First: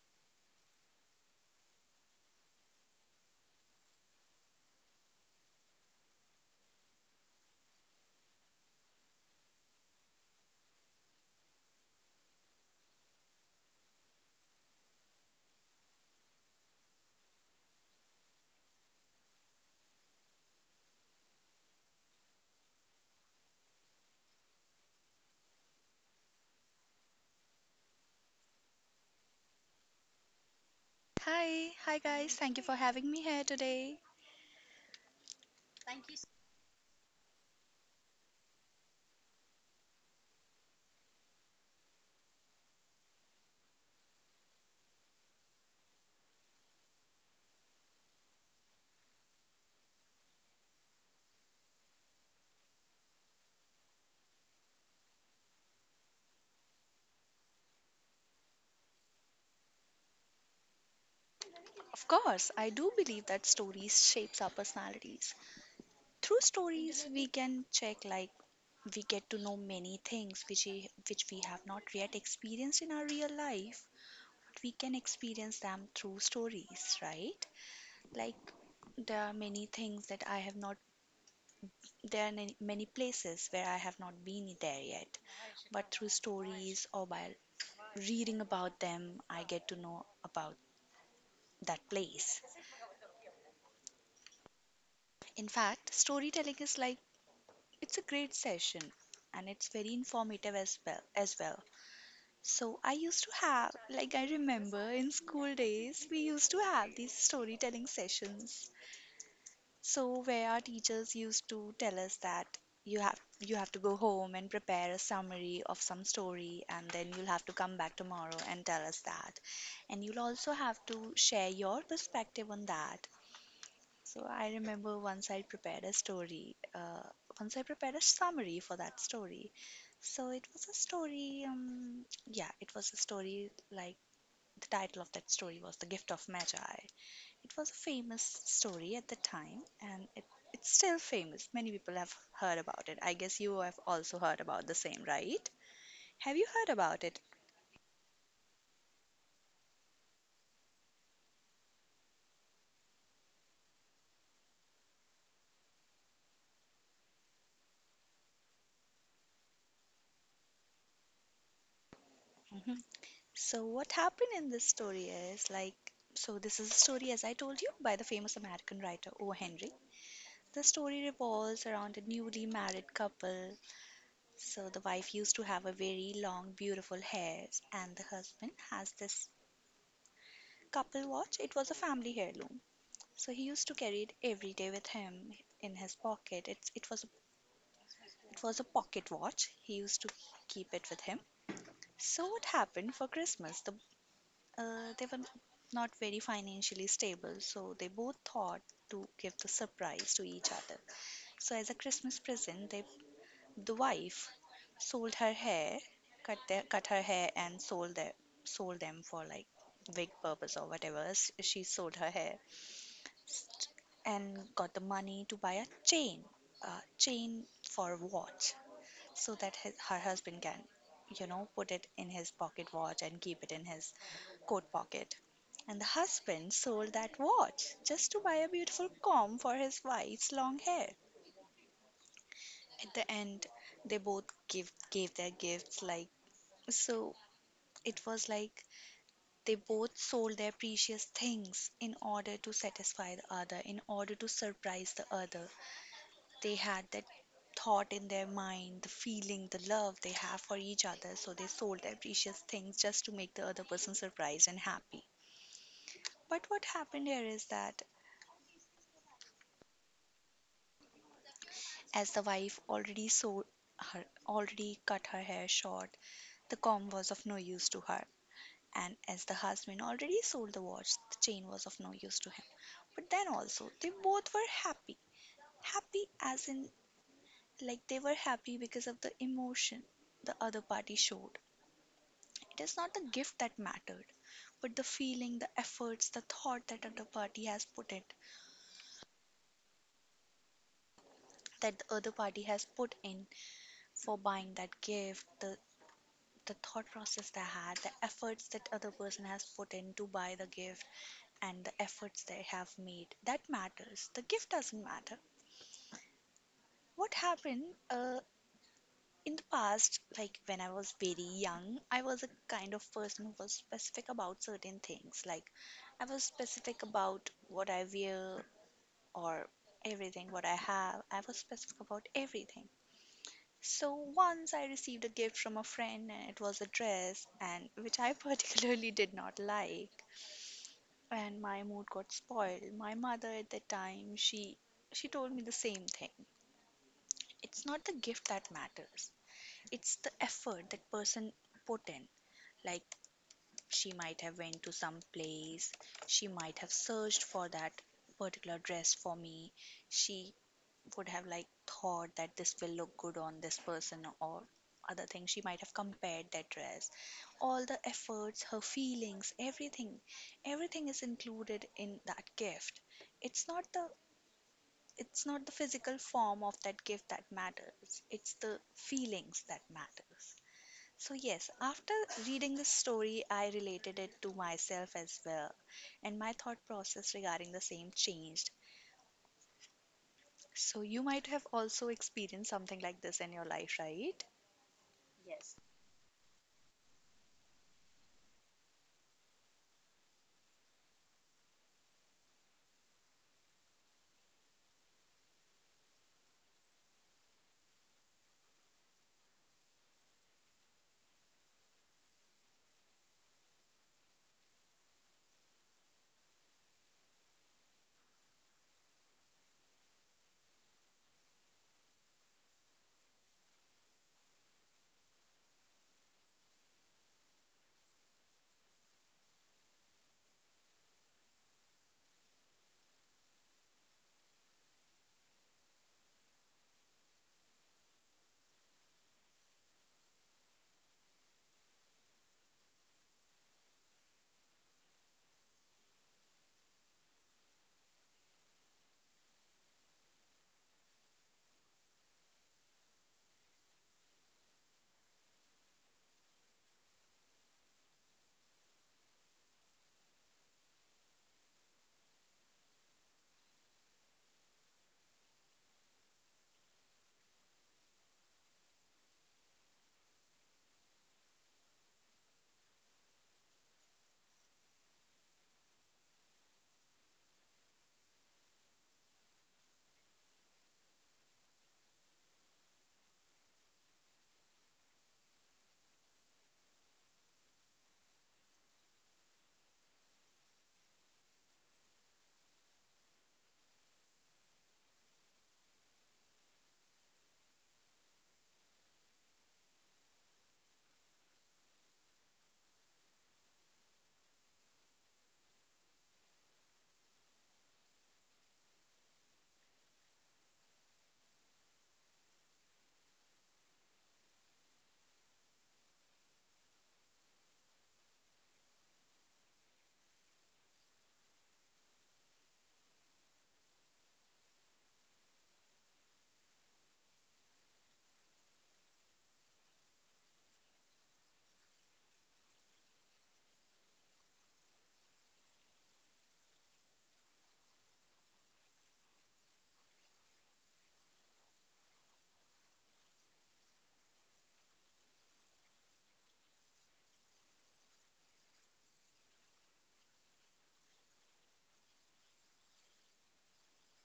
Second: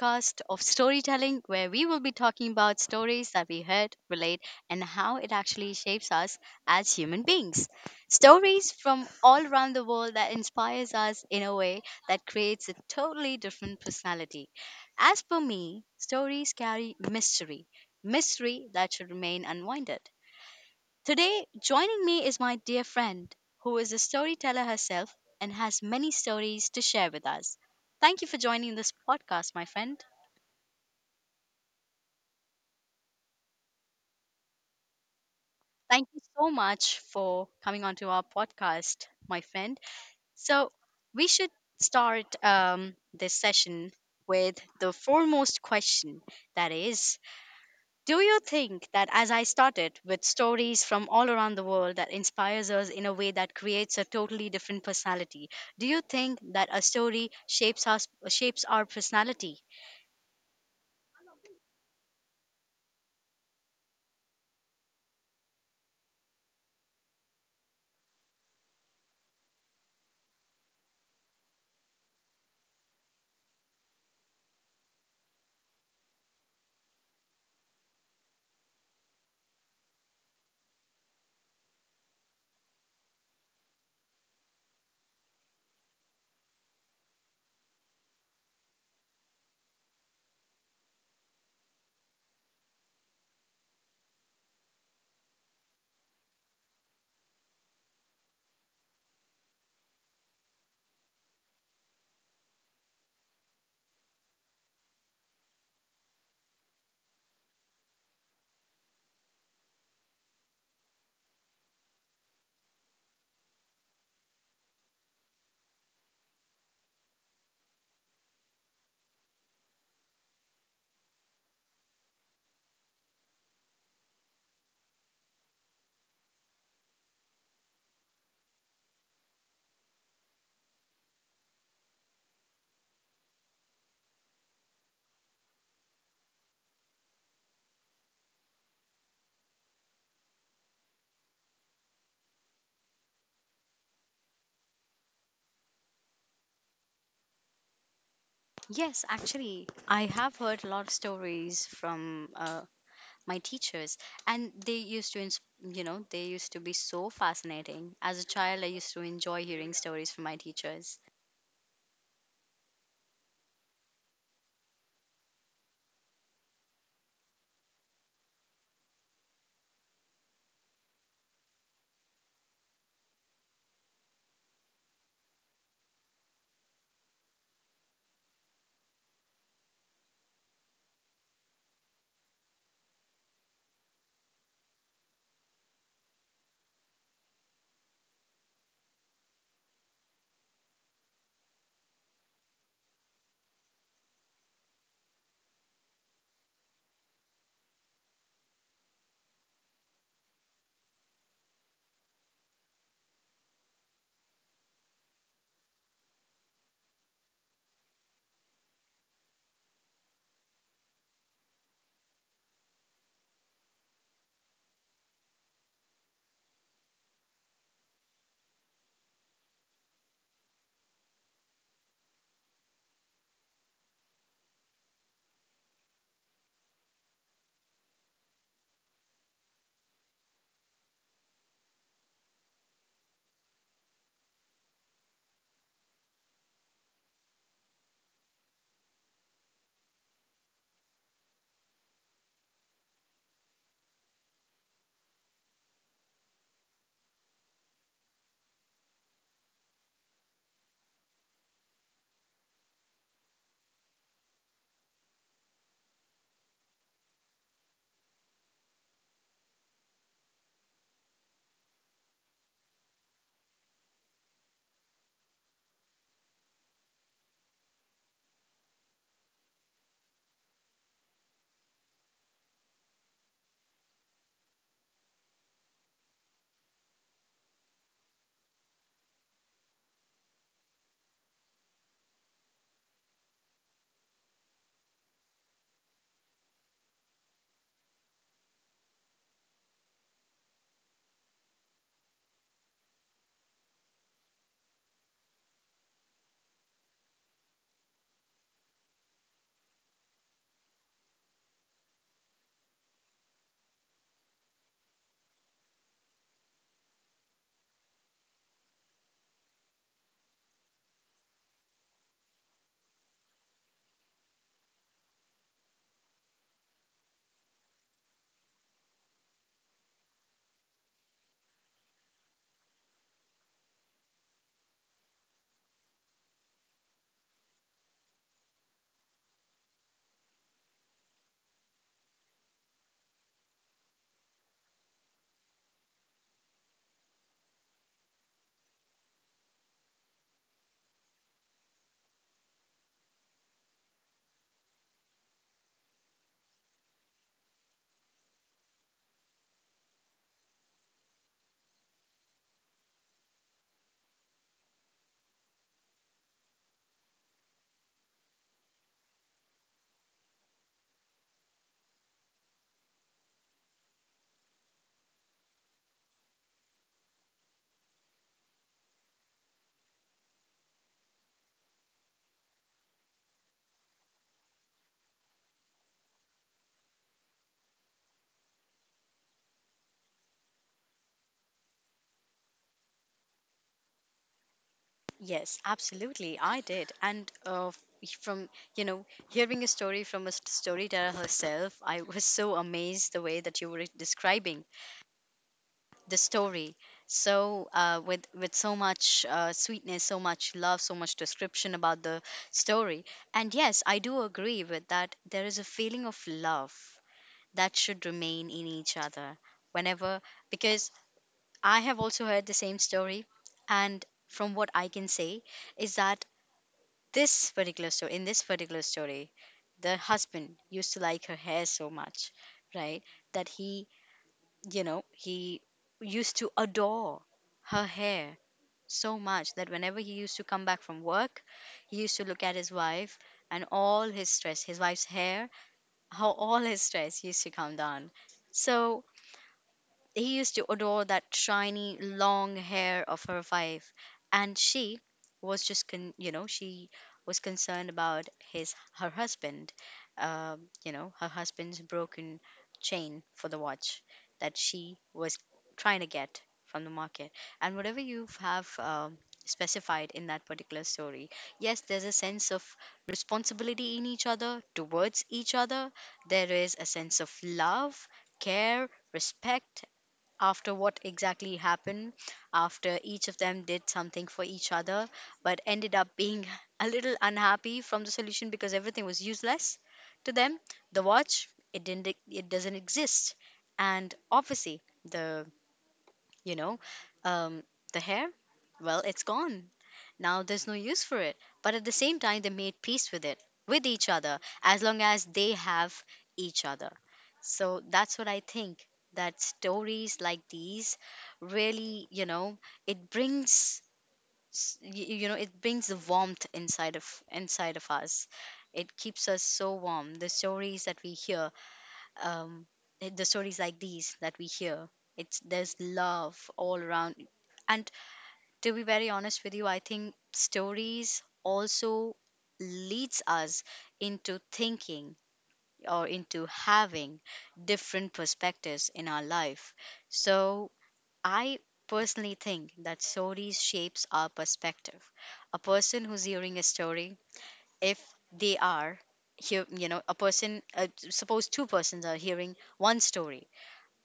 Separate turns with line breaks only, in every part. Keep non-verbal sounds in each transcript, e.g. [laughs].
podcast of storytelling, where we will be talking about stories that we heard, relate, and how it actually shapes us as human beings. Stories from all around the world that inspires us in a way that creates a totally different personality. As per me, stories carry mystery, mystery that should remain unwinded. Today, joining me is my dear friend, who is a storyteller herself and has many stories to share with us. Thank you for joining this podcast, my friend.
Hi, hi guys. Thank you for having me here today.
Thank you so much for coming onto our podcast, my friend. So, we should start this session with the foremost question that is, do you think that, as I started with stories from all around the world that inspires us in a way that creates a totally different personality, do you think that a story shapes our personality?
Of course, I do believe that stories shapes our personalities. Through stories, we can check like we get to know many things which we have not yet experienced in our real life. We can experience them through stories, right? Like there are many things that I have not there are many places where I have not been there yet, but through stories or by reading about them, I get to know about that place. In fact, storytelling is like it's a great session and it's very informative as well. So I used to have like I remember in school days we used to have these storytelling sessions. So where our teachers used to tell us that you have to go home and prepare a summary of some story and then you'll have to come back tomorrow and tell us that. And you'll also have to share your perspective on that. So I remember once I prepared a story, once I prepared a summary for that story. So it was a story, yeah, it was a story like the title of that story was The Gift of Magi. It was a famous story at the time, and it's still famous. Many people have heard about it. I guess you have also heard about the same, right? Have you heard about it?
Yes, actually, I have heard a lot of stories from my teachers, and they used to, you know, they used to be so fascinating. As a child, I used to enjoy hearing stories from my teachers.
Hmm. So what happened in this story is like, so this is a story, as I told you, by the famous American writer O. Henry. The story revolves around a newly married couple. So the wife used to have a very long, beautiful hair, and the husband has this couple watch. It was a family heirloom, so he used to carry it every day with him in his pocket. It was a pocket watch. He used to keep it with him. So what happened for Christmas? They were not very financially stable, so they both thought to give the surprise to each other. So as a Christmas present, the wife sold her hair, cut their, cut her hair and sold their, sold them for like wig purpose or whatever. She sold her hair st- and got the money to buy a chain for a watch, so that his, her husband can, put it in his pocket watch and keep it in his coat pocket. And the husband sold that watch just to buy a beautiful comb for his wife's long hair. At the end, they both give, gave their gifts like. So it was like they both sold their precious things in order to satisfy the other, in order to surprise the other. They had that thought in their mind, the feeling, the love they have for each other. So they sold their precious things just to make the other person surprised and happy. But what happened here is that as the wife already sold her already cut her hair short, the comb was of no use to her. And as the husband already sold the watch, the chain was of no use to him. But then also, they both were happy. Happy as in, like, they were happy because of the emotion the other party showed. It is not the gift that mattered, but the feeling, the efforts, the thought that other party has put it, that the other party has put in for buying that gift, the thought process they had, the efforts that other person has put in to buy the gift, and the efforts they have made. That matters. The gift doesn't matter. What happened uh, In the past, like when I was very young, I was a kind of person who was specific about certain things. Like, I was specific about what I wear or everything, what I have. I was specific about everything. So once I received a gift from a friend, and it was a dress, and [laughs] which I particularly [laughs] did not like, and my mood got spoiled. My mother at that time, she told me the same thing. It's not the gift that matters. It's the effort that person put in, like she might have went to some place, she might have searched for that particular dress for me, she would have like thought that this will look good on this person, or other thing she might have compared that dress, all the efforts, her feelings, everything is included in that gift. It's not the it's not the physical form of that gift that matters, it's the feelings that matters. So, yes, after reading this story, I related it to myself as well, and my thought process regarding the same changed. So, you might have also experienced something like this in your life, right?
Yes, absolutely. I did. And from, you know, hearing a story from a storyteller herself, I was so amazed the way that you were describing the story. So, with so much sweetness, so much love, so much description about the story. And yes, I do agree with that. There is a feeling of love that should remain in each other whenever, because I have also heard the same story. And from what I can say, is that, this particular story in this particular story, the husband used to like her hair so much, right, that he, you know, he used to adore her hair so much that whenever he used to come back from work, he used to look at his wife, and all his stress, his wife's hair, how all his stress used to come down. So he used to adore that shiny long hair of her wife, and she was just you know, she was concerned about his her husband, you know, her husband's broken chain for the watch that she was trying to get from the market, and whatever you have. Specified in that particular story, yes, there's a sense of responsibility in each other, towards each other. There is a sense of love, care, respect, after what exactly happened, after each of them did something for each other, but ended up being [laughs] a little unhappy from the solution, because everything was useless to them. The watch, it didn't, e- it doesn't exist, and obviously the, you know, um, the hair, well, it's gone. Now there's no use for it. But at the same time, they made peace with it, with each other, as long as they have each other. So that's what I think, that stories like these really, you know, it brings you know, it brings the warmth inside of us. It keeps us so warm, the stories that we hear. um the stories like these that we hear, it's there's love all around. And to be very honest with you, I think stories also leads us into thinking, or into having different perspectives in our life. So I personally think that stories shapes our perspective. A person who's hearing a story, if they are here you know, a person, suppose two persons are hearing one story,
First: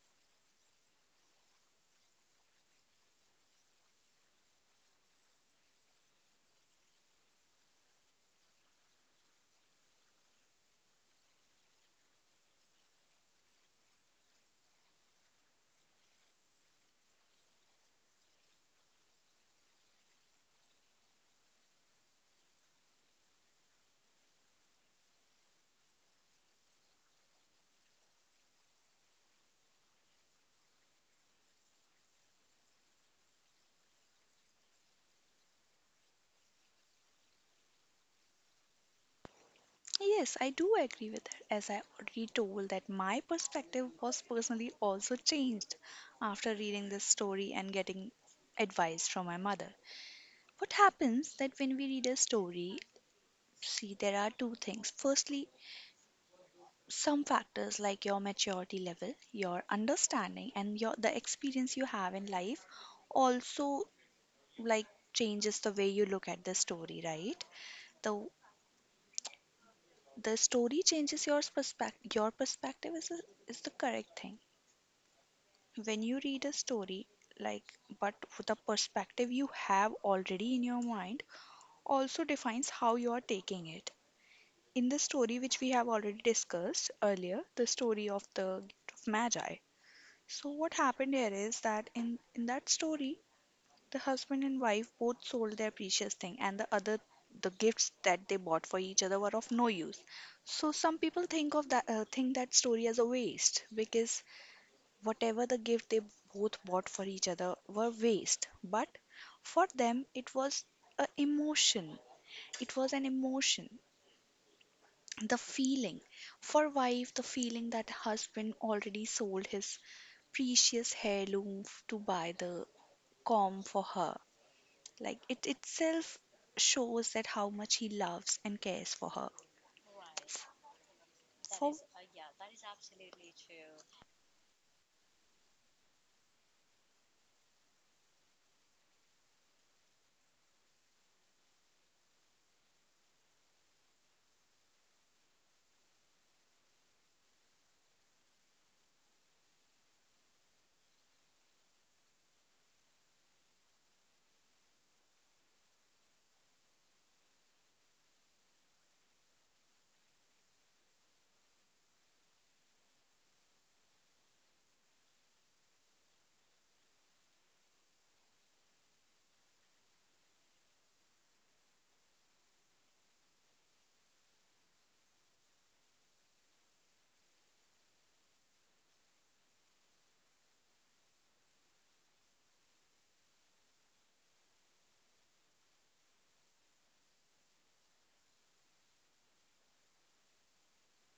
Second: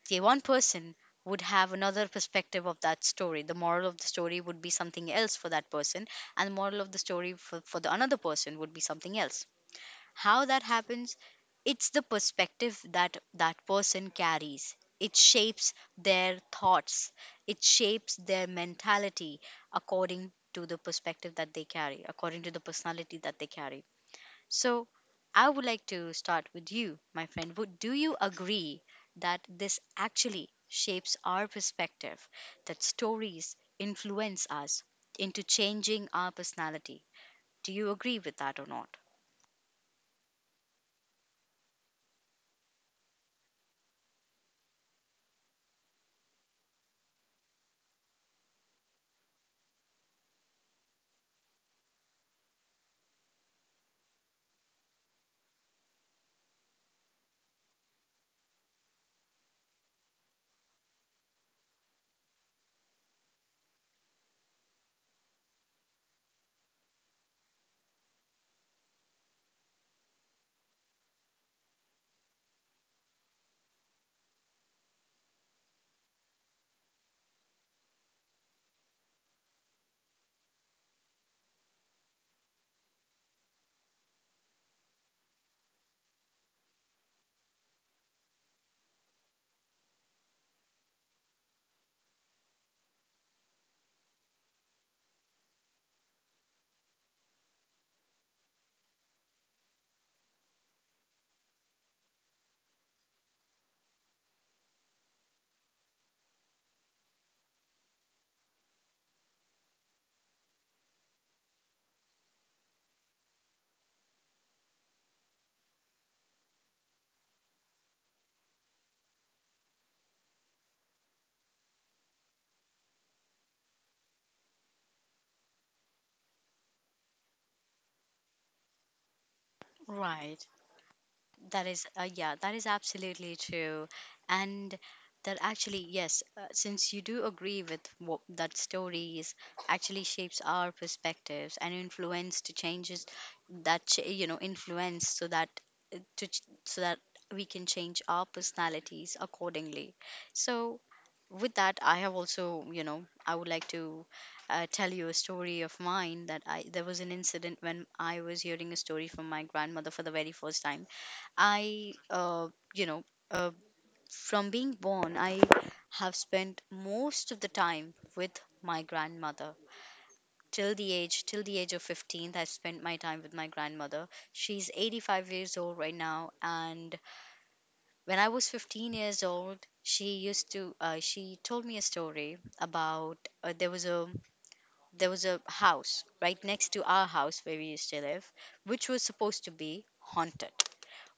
the one person would have another perspective of that story. The moral of the story would be something else for that person, and the moral of the story for the another person would be something else. How that happens? It's the perspective that that person carries. It shapes their thoughts, it shapes their mentality, according to the perspective that they carry, according to the personality that they carry. So, I would like to start with you, my friend. Would Do you agree that this actually shapes our perspective, that stories influence us into changing our personality? Do you agree with that or not?
Yes, I do agree with her, as I already told that my perspective was personally also changed after reading this story and getting advice from my mother. What happens that when we read a story, see, there are two things. Firstly, some factors like your maturity level, your understanding and your the experience you have in life also like changes the way you look at the story, right? The the story changes your perspective. Your perspective is a, is the correct thing. When you read a story like but the perspective you have already in your mind also defines how you are taking it. In the story which we have already discussed earlier, the story of The Gift of Magi. So what happened here is that in that story, the husband and wife both sold their precious thing, and the other the gifts that they bought for each other were of no use. So some people think of that think that story as a waste, because whatever the gift they both bought for each other were waste. But for them, it was a emotion. It was an emotion, the feeling. For wife, the feeling that husband already sold his precious heirloom to buy the calm for her. Like it itself shows that how much he loves and cares for her. F-
Right. That
For
is, yeah, that is absolutely true. And that actually, yes, since you do agree with what that stories actually shapes our perspectives and influence to changes that, you know, influence so that, so that we can change our personalities accordingly. So with that, I have also, you know, I would like to tell you a story of mine. That I There was an incident when I was hearing a story from my grandmother for the very first time. I, uh, you know, uh, from being born, I have spent most of the time with my grandmother. Till the age of 15, I spent my time with my grandmother. She's 85 years old right now, and when I was 15 years old, she used to, she told me a story about, there was a, there was a house right next to our house where we used to live, which was supposed to be haunted.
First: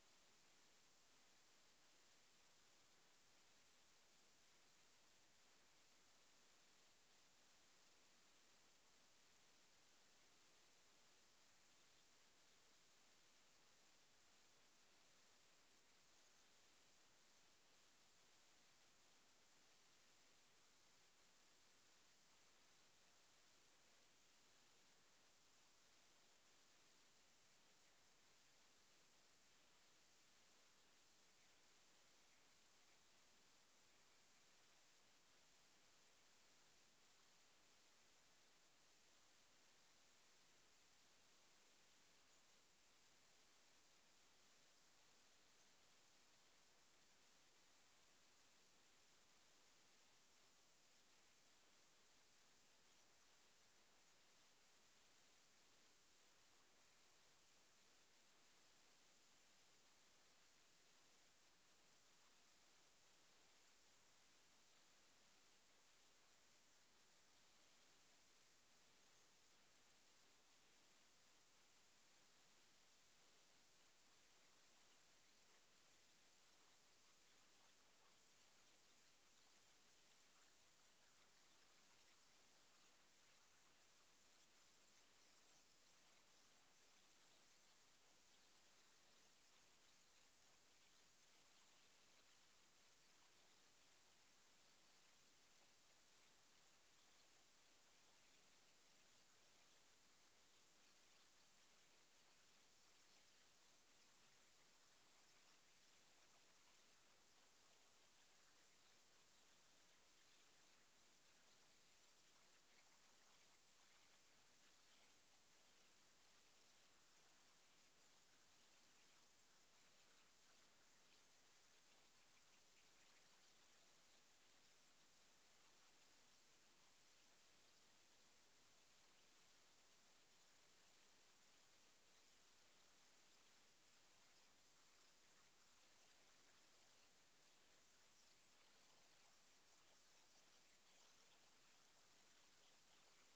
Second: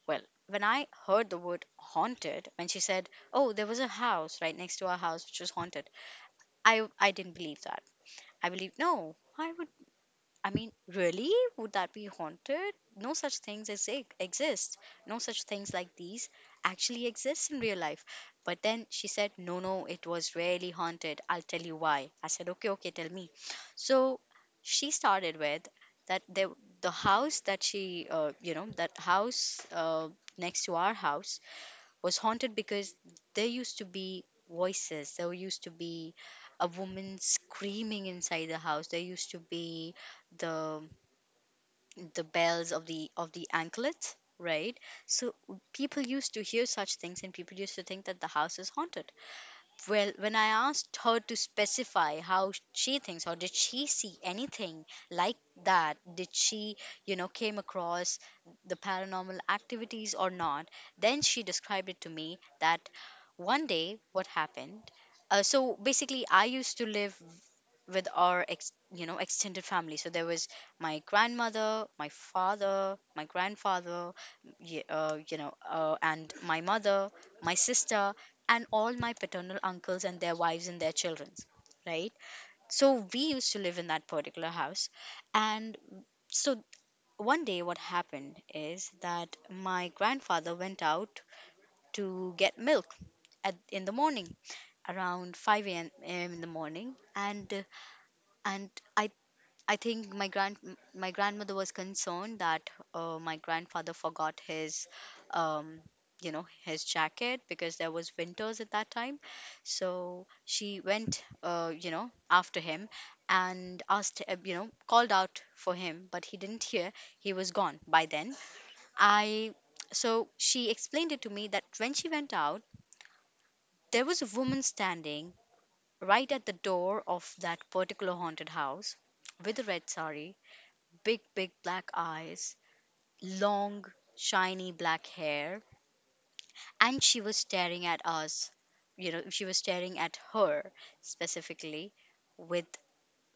Well, when I heard the word haunted, when she said, "Oh, there was a house right next to our house which was haunted," I didn't believe that. I believed no. Why would, I mean, really? Would that be haunted? No such things as exist. No such things like these actually exist in real life. But then she said, no, no, it was really haunted. I'll tell you why. I said, okay, okay, tell me. So she started with that, there, the house that she, you know, that house, next to our house, was haunted because there used to be voices. There used to be a woman screaming inside the house. There used to be the, bells of the, of the anklets, right? So people used to hear such things, and people used to think that the house is haunted. Well, when I asked her to specify how she thinks, or did she see anything like that? Did she, you know, came across the paranormal activities or not? Then she described it to me that one day what happened, so basically I used to live with our you know, extended family. So there was my grandmother, my father, my grandfather, you know, and my mother, my sister, and all my paternal uncles and their wives and their children, right? So we used to live in that particular house. And so one day what happened is that my grandfather went out to get milk in the morning, around 5 a.m. in the morning. And and i I think my grandmother was concerned that, my grandfather forgot his, um you know, his jacket, because there was winters at that time. So she went, you know, after him, and asked, you know, called out for him, but he didn't hear, he was gone by then. I So she explained it to me that when she went out, there was a woman standing right at the door of that particular haunted house, with a red sari, big, big black eyes, long, shiny black hair. And she was staring at us, you know, she was staring at her specifically with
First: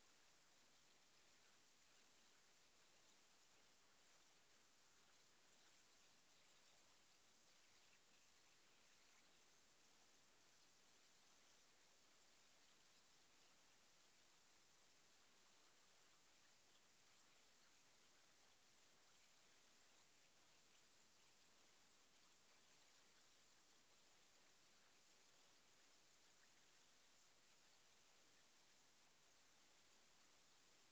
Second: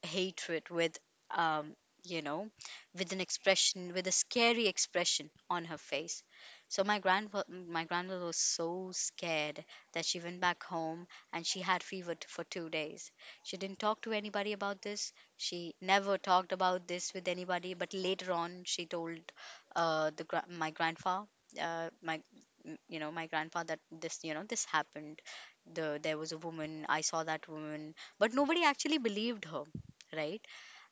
hatred, with um you know, with an expression, with a scary expression on her face. So my grandmother was so scared that she went back home, and she had fever for 2 days. She didn't talk to anybody about this, she never talked about this with anybody, but later on she told, my grandpa, uh my you know, my grandpa, that this, you know, this happened, there was a woman, I saw that woman, but nobody actually believed her, right?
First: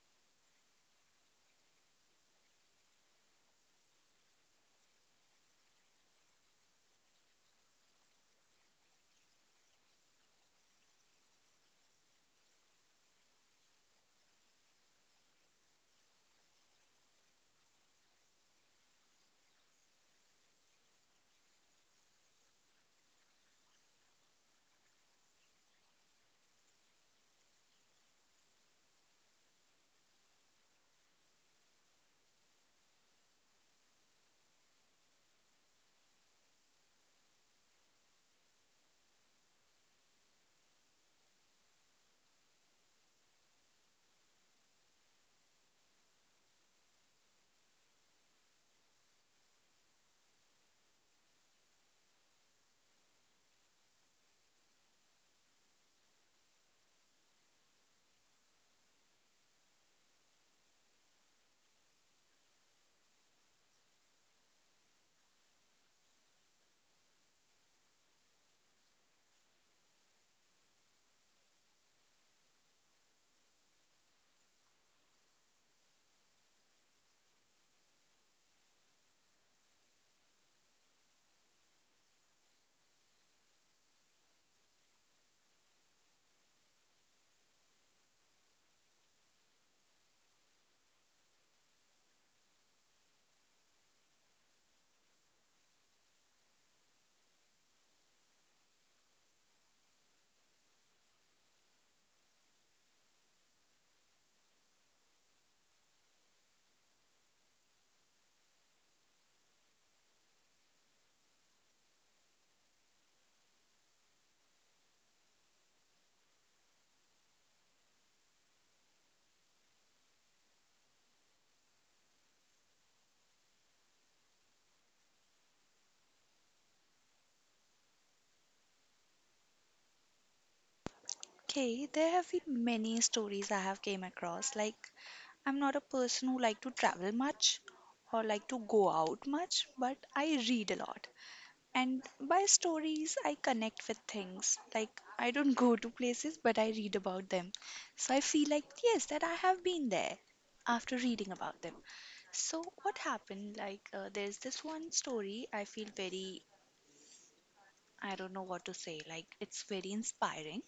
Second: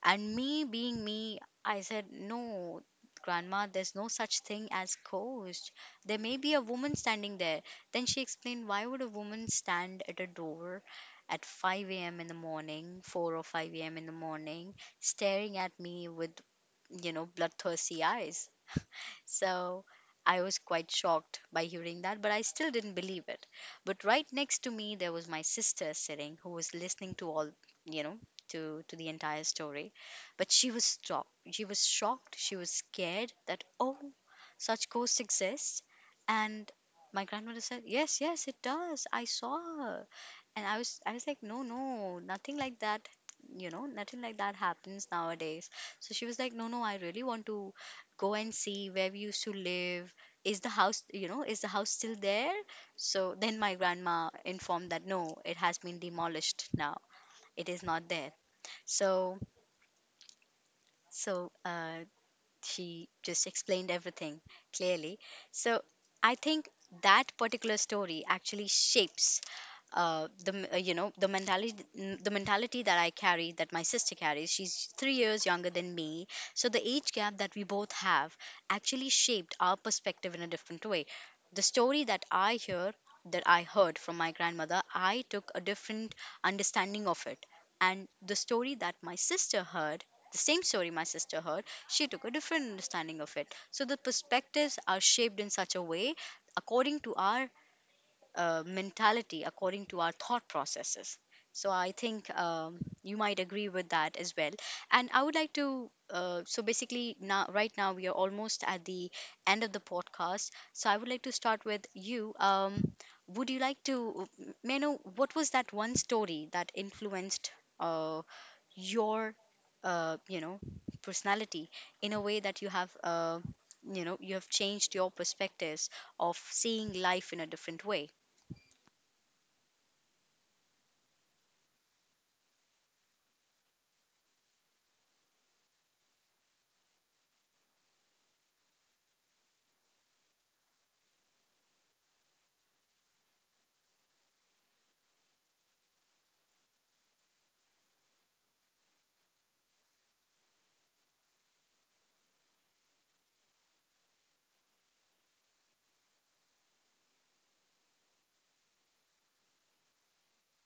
And me being me, I said, no, grandma, there's no such thing as ghost. There may be a woman standing there. Then she explained, why would a woman stand at a door at 5 a.m. in the morning, 4 or 5 a.m. in the morning, staring at me with, you know, bloodthirsty eyes? So I was quite shocked by hearing that, but I still didn't believe it. But right next to me, there was my sister sitting, who was listening to all, you know, to the entire story. But she was shocked. She was shocked. She was scared that, oh, such ghosts exist. And my grandmother said, yes, yes, it does. I saw her. And I was like, no, no, nothing like that. You know, nothing like that happens nowadays. So she was like, no, no, I really want to go and see where we used to live. Is the house, you know, is the house still there? So then my grandma informed that no, it has been demolished now, it is not there. So, so uh, she just explained everything clearly. So I think that particular story actually shapes the m- you know the mentality that I carry, that my sister carries. She's 3 years younger than me, so the age gap that we both have actually shaped our perspective in a different way. The story that I hear that I heard from my grandmother, I took a different understanding of it, and the story that my sister heard. The same story my sister heard, she took a different understanding of it. So the perspectives are shaped in such a way according to our mentality, according to our thought processes. So I think you might agree with that as well. And I would like to. So basically, now right now we are almost at the end of the podcast. So I would like to start with you. Would you like to, may I know what was that one story that influenced uh, your uh, you know personality in a way that you have you have changed your perspectives of seeing life in a different way?
Okay, there have been many stories I have came across. Like I'm not a person who like to travel much or like to go out much, but I read a lot. And by stories I connect with things. Like I don't go to places but I read about them. So I feel like yes that I have been there after reading about them. So what happened? There's this one story I feel very I don't know what to say. Like it's very inspiring.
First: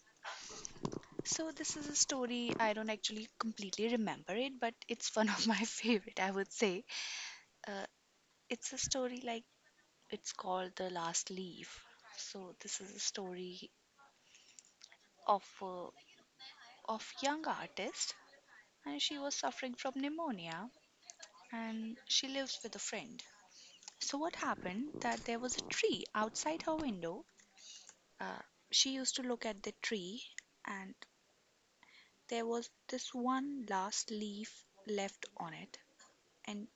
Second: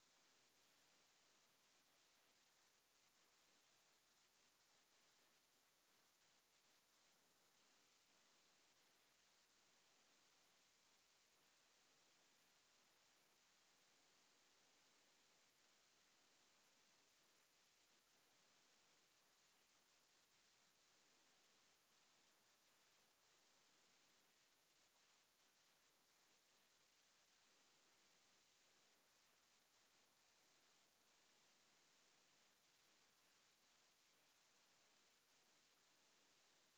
So this is a story I don't actually completely remember it, but it's [laughs] one of my [laughs] favorite, I would say. Uh, it's a story like it's called The Last Leaf. So this is a story of a of young artist, and she was suffering from pneumonia and she lives with a friend. So what happened that there was a tree outside her window. Uh, she used to look at the tree, and there was this one last leaf left on it. And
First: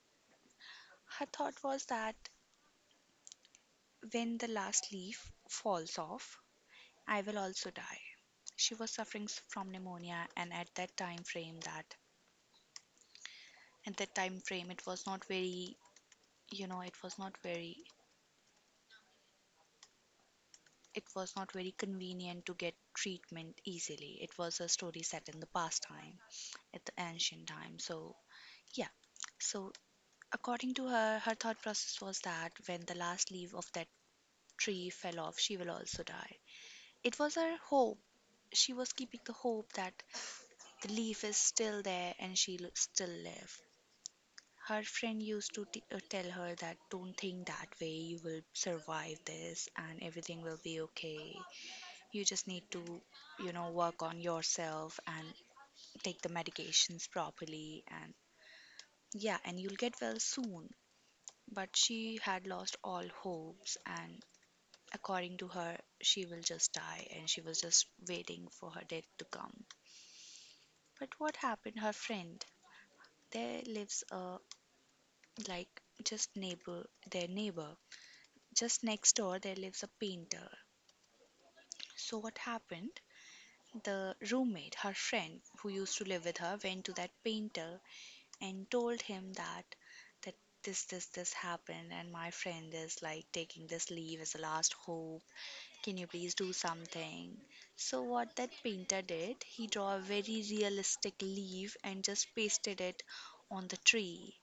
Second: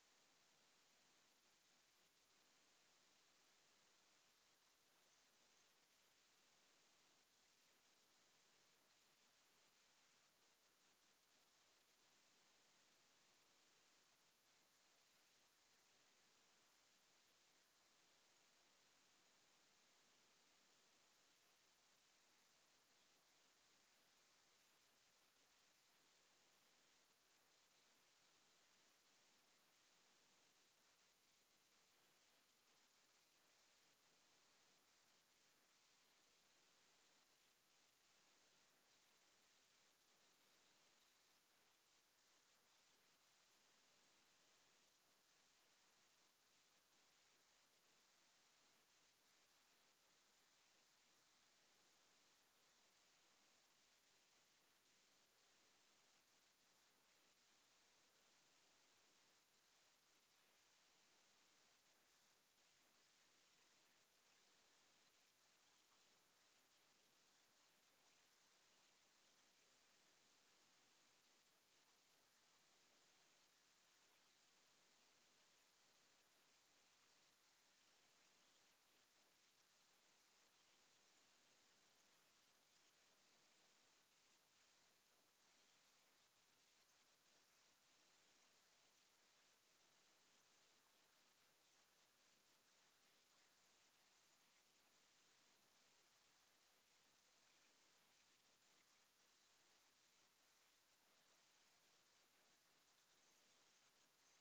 her thought was that when the last leaf falls off, I will also die. She was suffering from pneumonia, and at that time frame, it was not very, you know, it was not very, it was not very convenient to get treatment easily. It was a story set in the past time, at the ancient time. So yeah, so according to her, her thought process was that when the last leaf of that tree fell off, she will also die. It was her hope. She was keeping the hope that the leaf is still there and she'll still live. Her friend used to tell her that don't think that way, you will survive this and everything will be okay. You just need to, work on yourself and take the medications properly, and yeah, and you'll get well soon. But she had lost all hopes, and according to her, she will just die and she was just waiting for her death to come. But what happened? Her friend, there lives a like just neighbor, their neighbor. Just next door, there lives a painter. So what happened? The roommate, her friend who used to live with her, went to that painter and told him that this happened and my friend is like taking this leave as a last hope. Can you please do something? So, what that painter did, he draw a very realistic leaf and just pasted it on the tree.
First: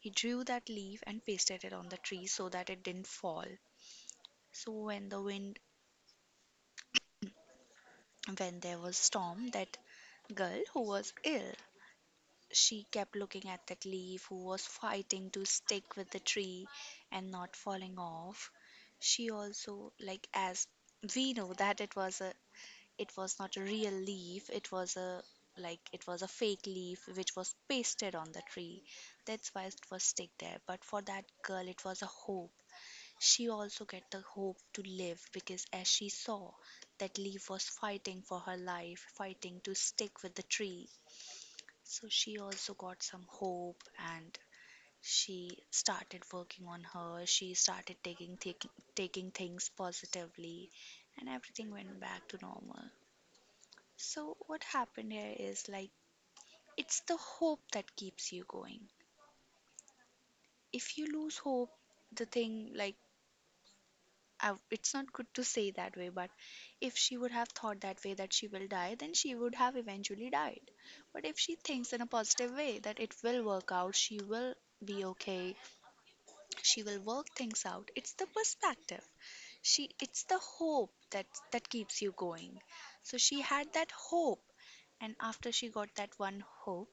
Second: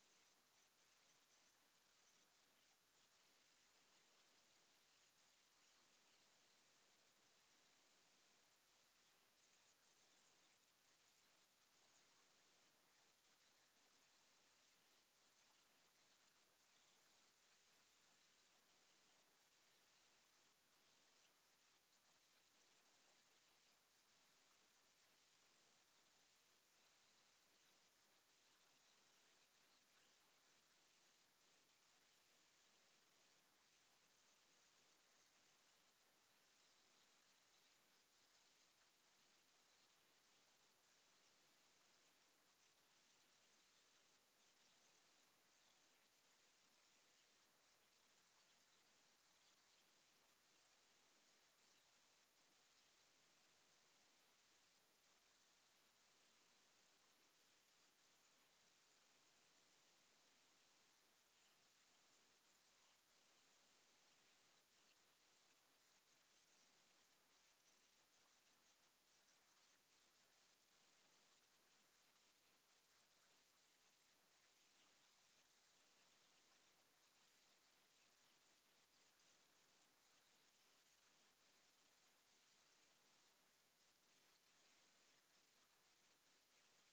He drew that leaf and pasted it on the tree so that it didn't fall. So, when the wind, when there was storm, that girl who was ill, she kept looking at that leaf who was fighting to stick with the tree and not falling off. She also, like, as we know that it was a it was not a real leaf, it was a, like, it was a fake leaf which was pasted on the tree. That's why it was stick there, but for that girl it was a hope. She also get the hope to live because as she saw that leaf was fighting for her life, fighting to stick with the tree, so she also got some hope. And she started working on her, she started taking things positively, and everything went back to normal. So, what happened here is, like, it's the hope that keeps you going. If you lose hope, the thing, like, I, it's not good to say that way, but if she would have thought that way, that she will die, then she would have eventually died. But if she thinks in a positive way that it will work out, she will be okay, she will work things out. It's the perspective. She, it's the hope that keeps you going. So she had that hope, and after she got that one hope,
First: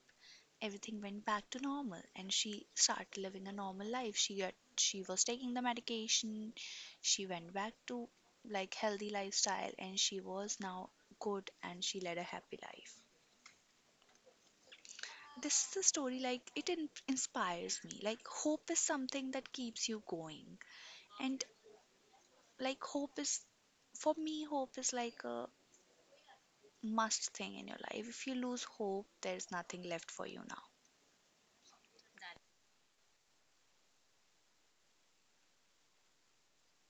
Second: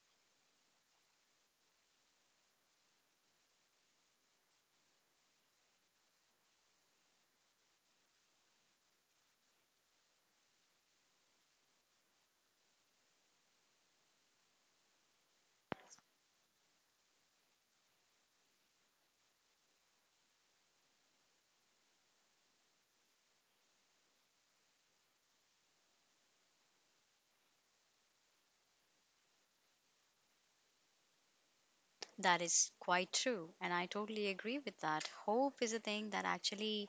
everything went back to normal and she started living a normal life. She got, she was taking the medication, she went back to, like, healthy lifestyle, and she was now good and she led a happy life. This is a story, like, it inspires me, like, hope is something that keeps you going. And, like, hope is, for me hope is like a must thing in your life. If you lose hope, there's nothing left for you now.
That is quite true, and I totally agree with that. Hope is a thing that actually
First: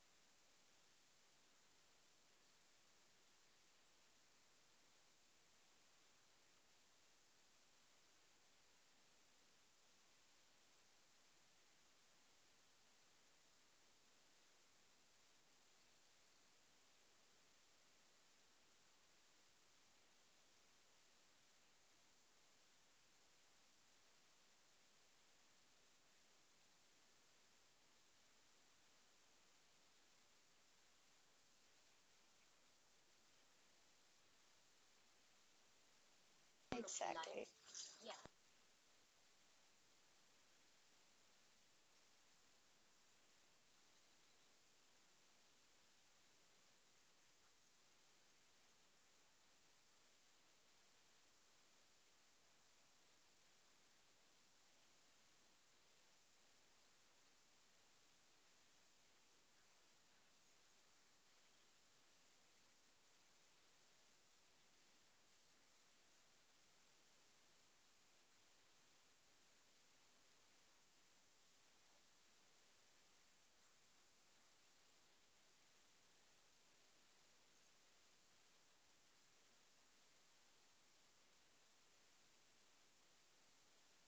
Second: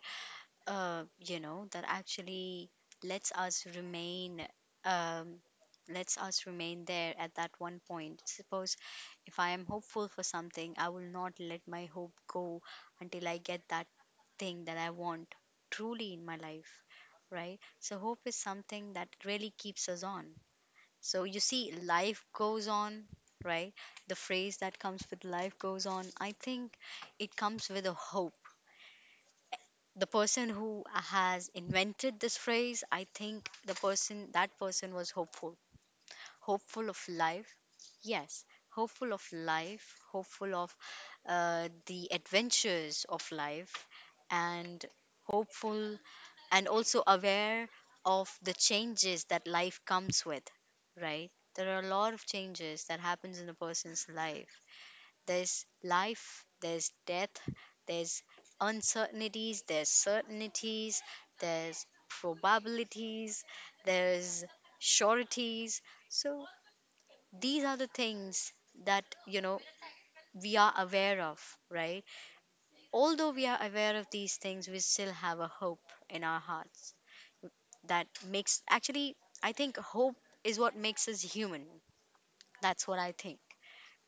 that actually lets us remain, um, lets us remain there at that one point. Suppose if I am hopeful for something, I will not let my hope go until I get that thing that I want truly in my life, right? So hope is something that really keeps us on. So, you see, life goes on, right? The phrase that comes with life goes on, I think it comes with a hope. The person who has invented this phrase, I think the person, that person was hopeful, hopeful of life. Yes, hopeful of life, hopeful of the adventures of life, and hopeful and also aware of the changes that life comes with, right? There are a lot of changes that happens in a person's life. There's life, there's death, there's uncertainties, there's certainties, there's probabilities, there's sureties. So these are the things that, you know, we are aware of, right? Although we are aware of these things, we still have a hope in our hearts that makes actually, I think hope is what makes us human. That's what I think,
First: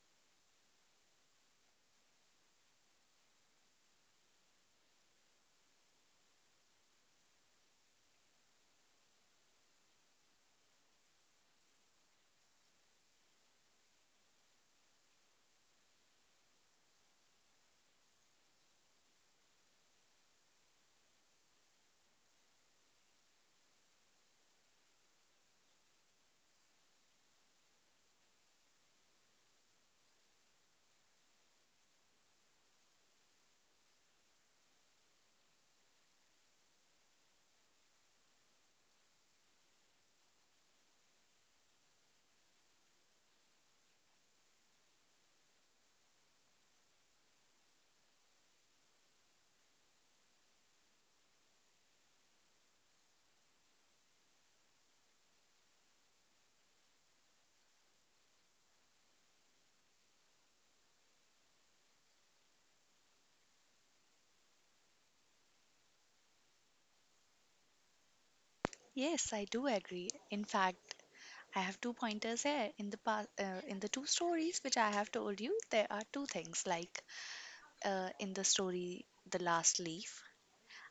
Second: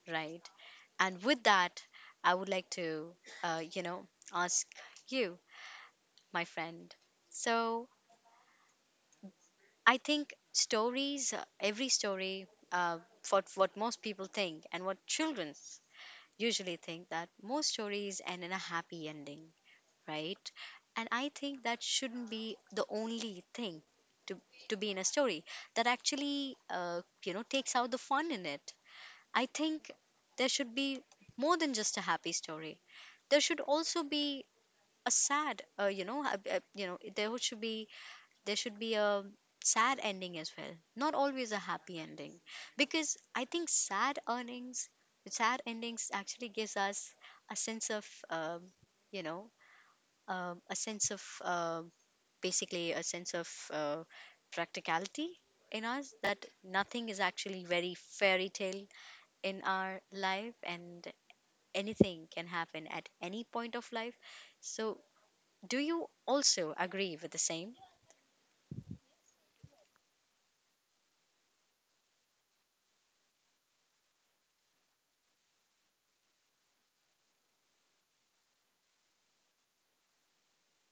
right? And with that, I would like to, uh, you know, ask you, my friend. So I think stories, every story, uh, what most people think and what children usually think, that most stories end in a happy ending, right? And I think that shouldn't be the only thing to to be in a story, that actually, takes out the fun in it. I think there should be more than just a happy story. There should also be a sad, you know there would should be there should be a sad ending as well, not always a happy ending. Because i think sad earnings sad endings actually gives us a sense of um, you know a sense of basically a sense of practicality in us, that nothing is actually very fairy tale in our life, and anything can happen at any point of life. So do you also agree with the same?
Yes, I do agree. In fact, I have two pointers here. In the past, in the two stories which I have told you, there are two things. Like, in the story, The Last Leaf,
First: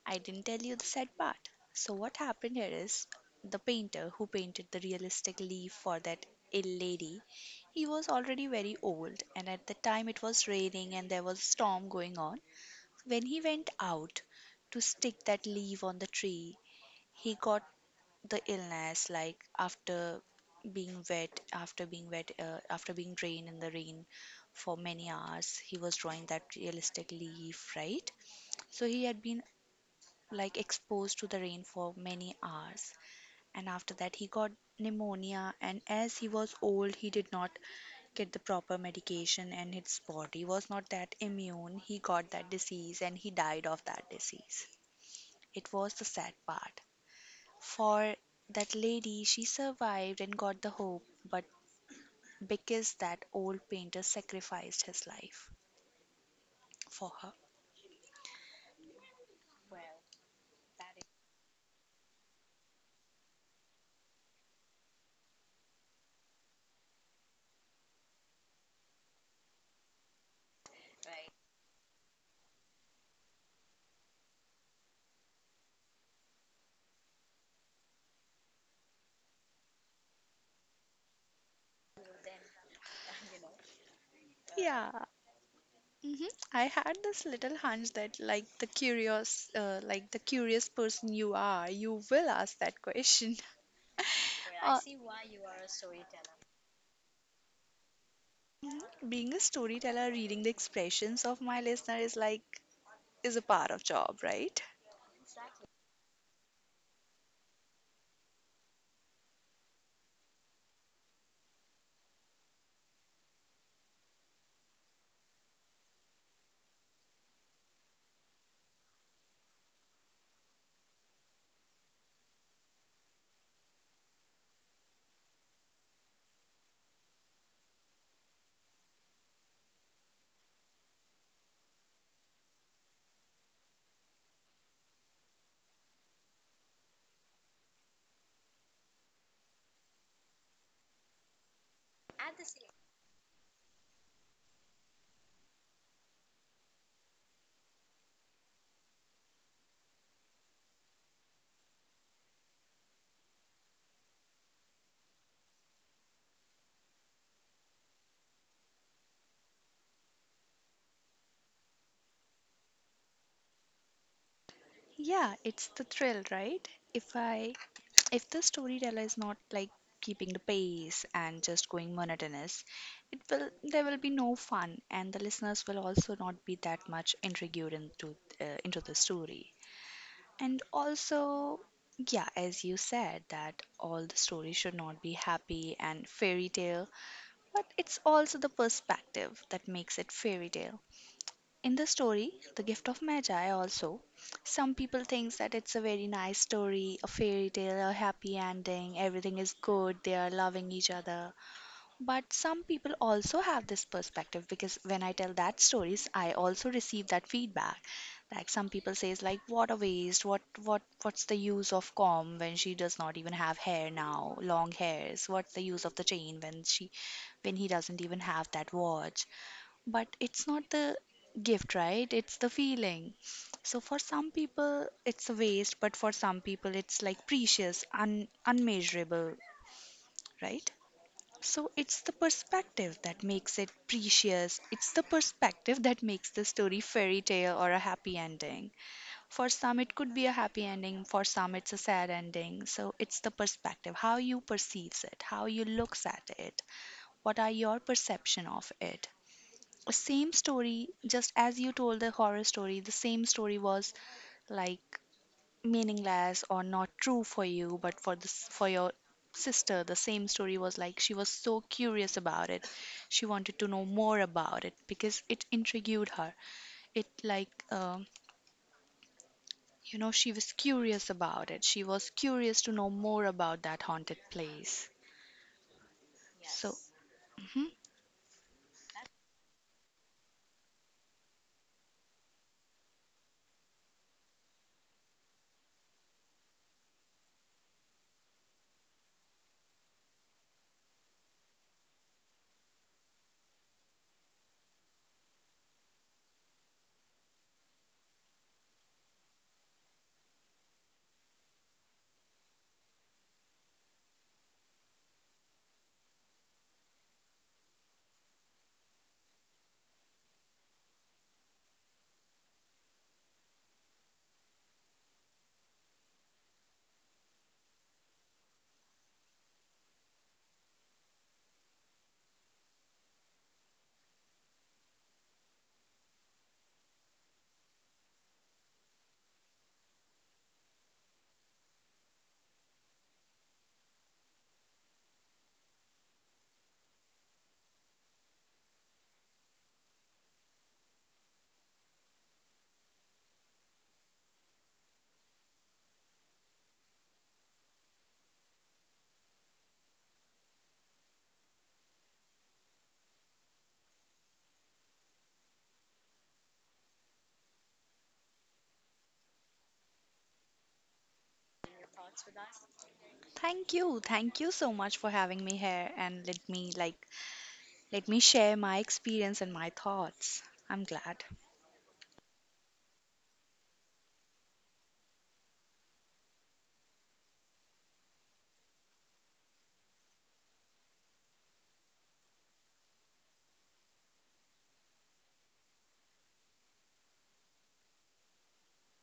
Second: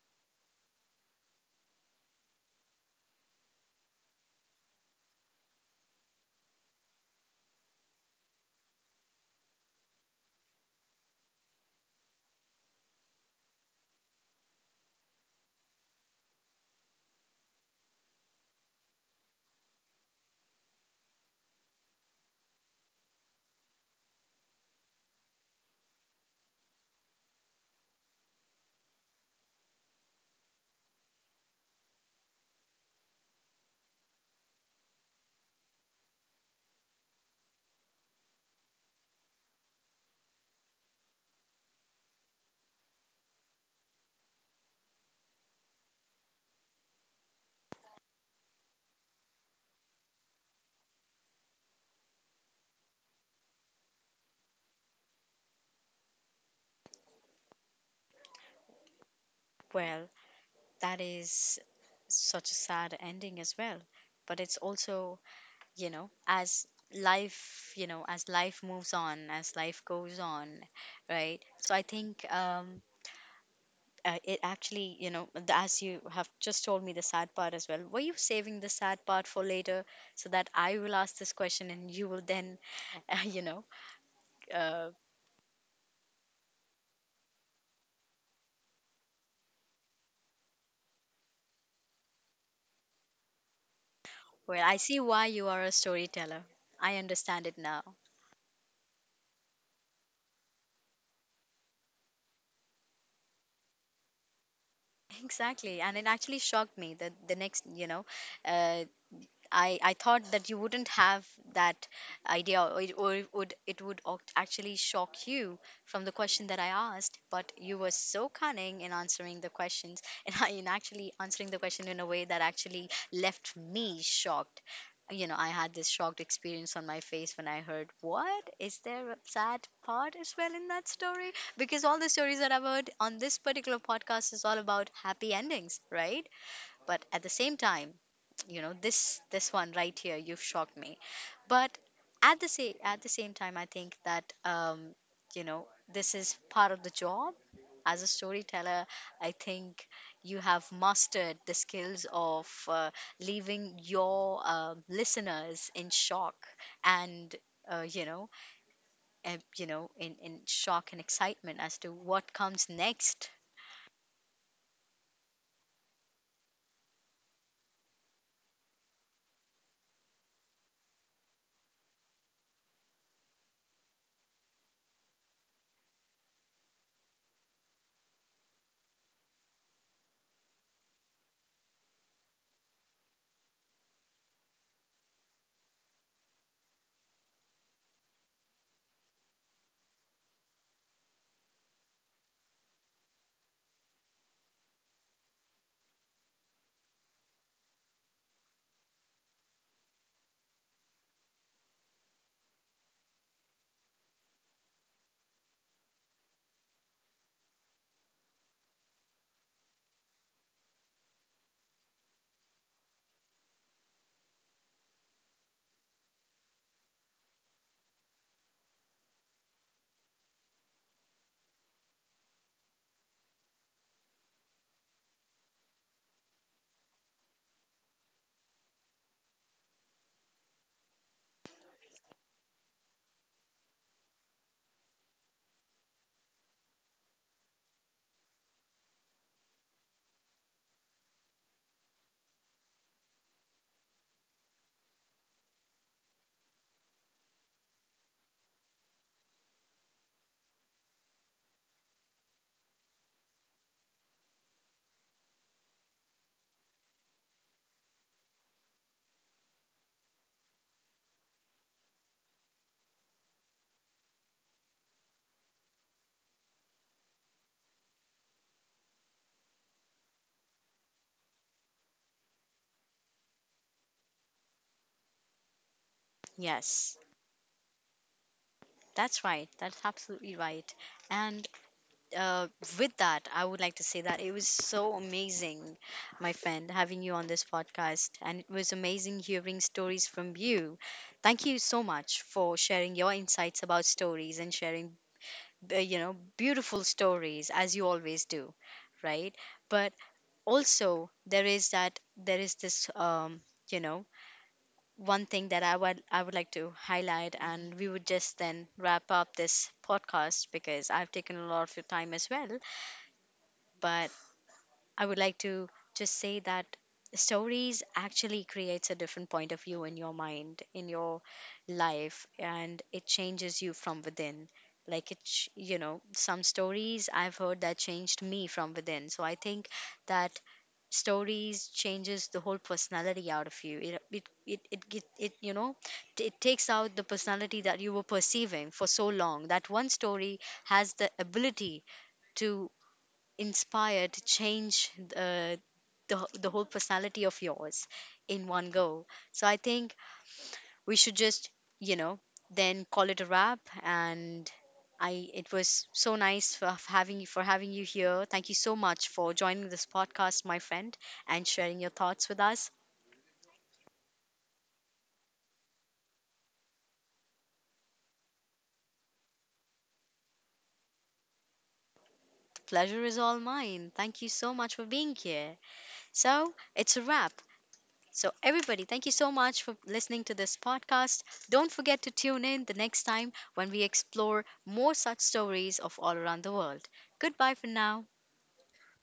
I didn't tell you the sad part. So what happened here is the painter who painted the realistic leaf for that ill lady, he was already very old, and at the time it was raining and there was a storm going on. When he went out to stick that leaf on the tree, he got the illness, like, after being wet, after being drained in the rain for many hours. He was drawing that realistic leaf, right? So he had been, like, exposed to the rain for many hours, and after that he got pneumonia, and as he was old he did not get the proper medication and his body was not that immune. He got that disease and he died of that disease. It was the sad part for that lady. She survived and got the hope, but because that old painter sacrificed his life for her.
Well, that is such a sad ending as well. But it's also, you know, as life, you know, as life moves on, as life goes on, right? So I think it actually, you know, as you have just told me the sad part as well, were you saving the sad part for later so that I will ask this question and you will then, [laughs] you know, uh,
Yeah. Hmm. I had this little hunch that, like, the curious like the curious person you are, you will ask that question.
well, I
Uh,
see why you are a storyteller. I understand it now.
mhm. Being a storyteller, reading the expressions of my listener is like is a part of job, right?
Exactly, and it actually shocked me that the next, you know, uh, I thought that you wouldn't have that idea, or it would, it would actually shock you from the question that I asked, but you were so cunning in answering the questions [laughs] in actually answering the question in a way that actually left me shocked. You know, I had this shocked experience on my face when I heard, what, is there a sad part as well in that story? Because all the stories that I've heard on this particular podcast is all about happy endings, right? But at the same time, you know, this one right here, you've shocked me. But at the same time I think that you know this is part of the job as a storyteller. I think you have mastered the skills of leaving your listeners in shock, and uh, you know in shock and excitement as to what comes next.
Yeah, it's the thrill, right? If I If the storyteller is not like keeping the pace and just going monotonous, it will, there will be no fun, and the listeners will also not be that much intrigued into the story. And also, yeah, as you said, that all the stories should not be happy and fairy tale, but it's also the perspective that makes it fairy tale. In the story, The Gift of Magi, also, some people think that it's a very nice story, a fairy tale, a happy ending, everything is good, they are loving each other. But some people also have this perspective, because when I tell that stories, I also receive that feedback. Like, some people says like, what a waste, what what's the use of comb when she does not even have hair now, long hairs? What's the use of the chain when she, when he doesn't even have that watch? But it's not the gift, right? It's the feeling. So for some people, it's a waste, but for some people, it's like precious, unmeasurable, right? So it's the perspective that makes it precious. It's the perspective that makes the story fairy tale or a happy ending. For some it could be a happy ending, for some it's a sad ending. So it's the perspective, how you perceives it, how you looks at it, what are your perception of it. Same story, just as you told the horror story, the same story was, like, meaningless or not true for you, but for this, for your sister, the same story was like she was so curious about it. She wanted to know more about it because it intrigued her. It, like, you know, she was curious about it. She was curious to know more about that haunted place. So.
Yes,
Mhm.
that's right, that's absolutely right. And uh, with that, I would like to say that it was so amazing, my friend, having you on this podcast. And it was amazing hearing stories from you. Thank you so much for sharing your insights about stories and sharing, beautiful stories as you always do, right? But also, there is that, there is this, you know, one thing that I would like to highlight, and we would just then wrap up this podcast, because I've taken a lot of your time as well. But I would like to just say that stories actually creates a different point of view in your mind, in your life, and it changes you from within. Like it, ch- you know, some stories I've heard that changed me from within. So I think that stories changes the whole personality out of you. It you know, t- It takes out the personality that you were perceiving for so long. That one story has the ability to inspired to change the whole personality of yours in one go. So I think we should just, you know, then call it a wrap. And I It was so nice having you, for having you here. Thank you so much for joining this podcast, my friend, and sharing your thoughts with us.
Thank you. Thank you so much for having me here and let me, like, let me share my experience and my thoughts. I'm glad.
The pleasure is all mine. Thank you so much for being here. So it's a wrap. So, everybody, thank you so much for listening to this podcast. Don't forget to tune in the next time when we explore more such stories of all around the world. Goodbye for now.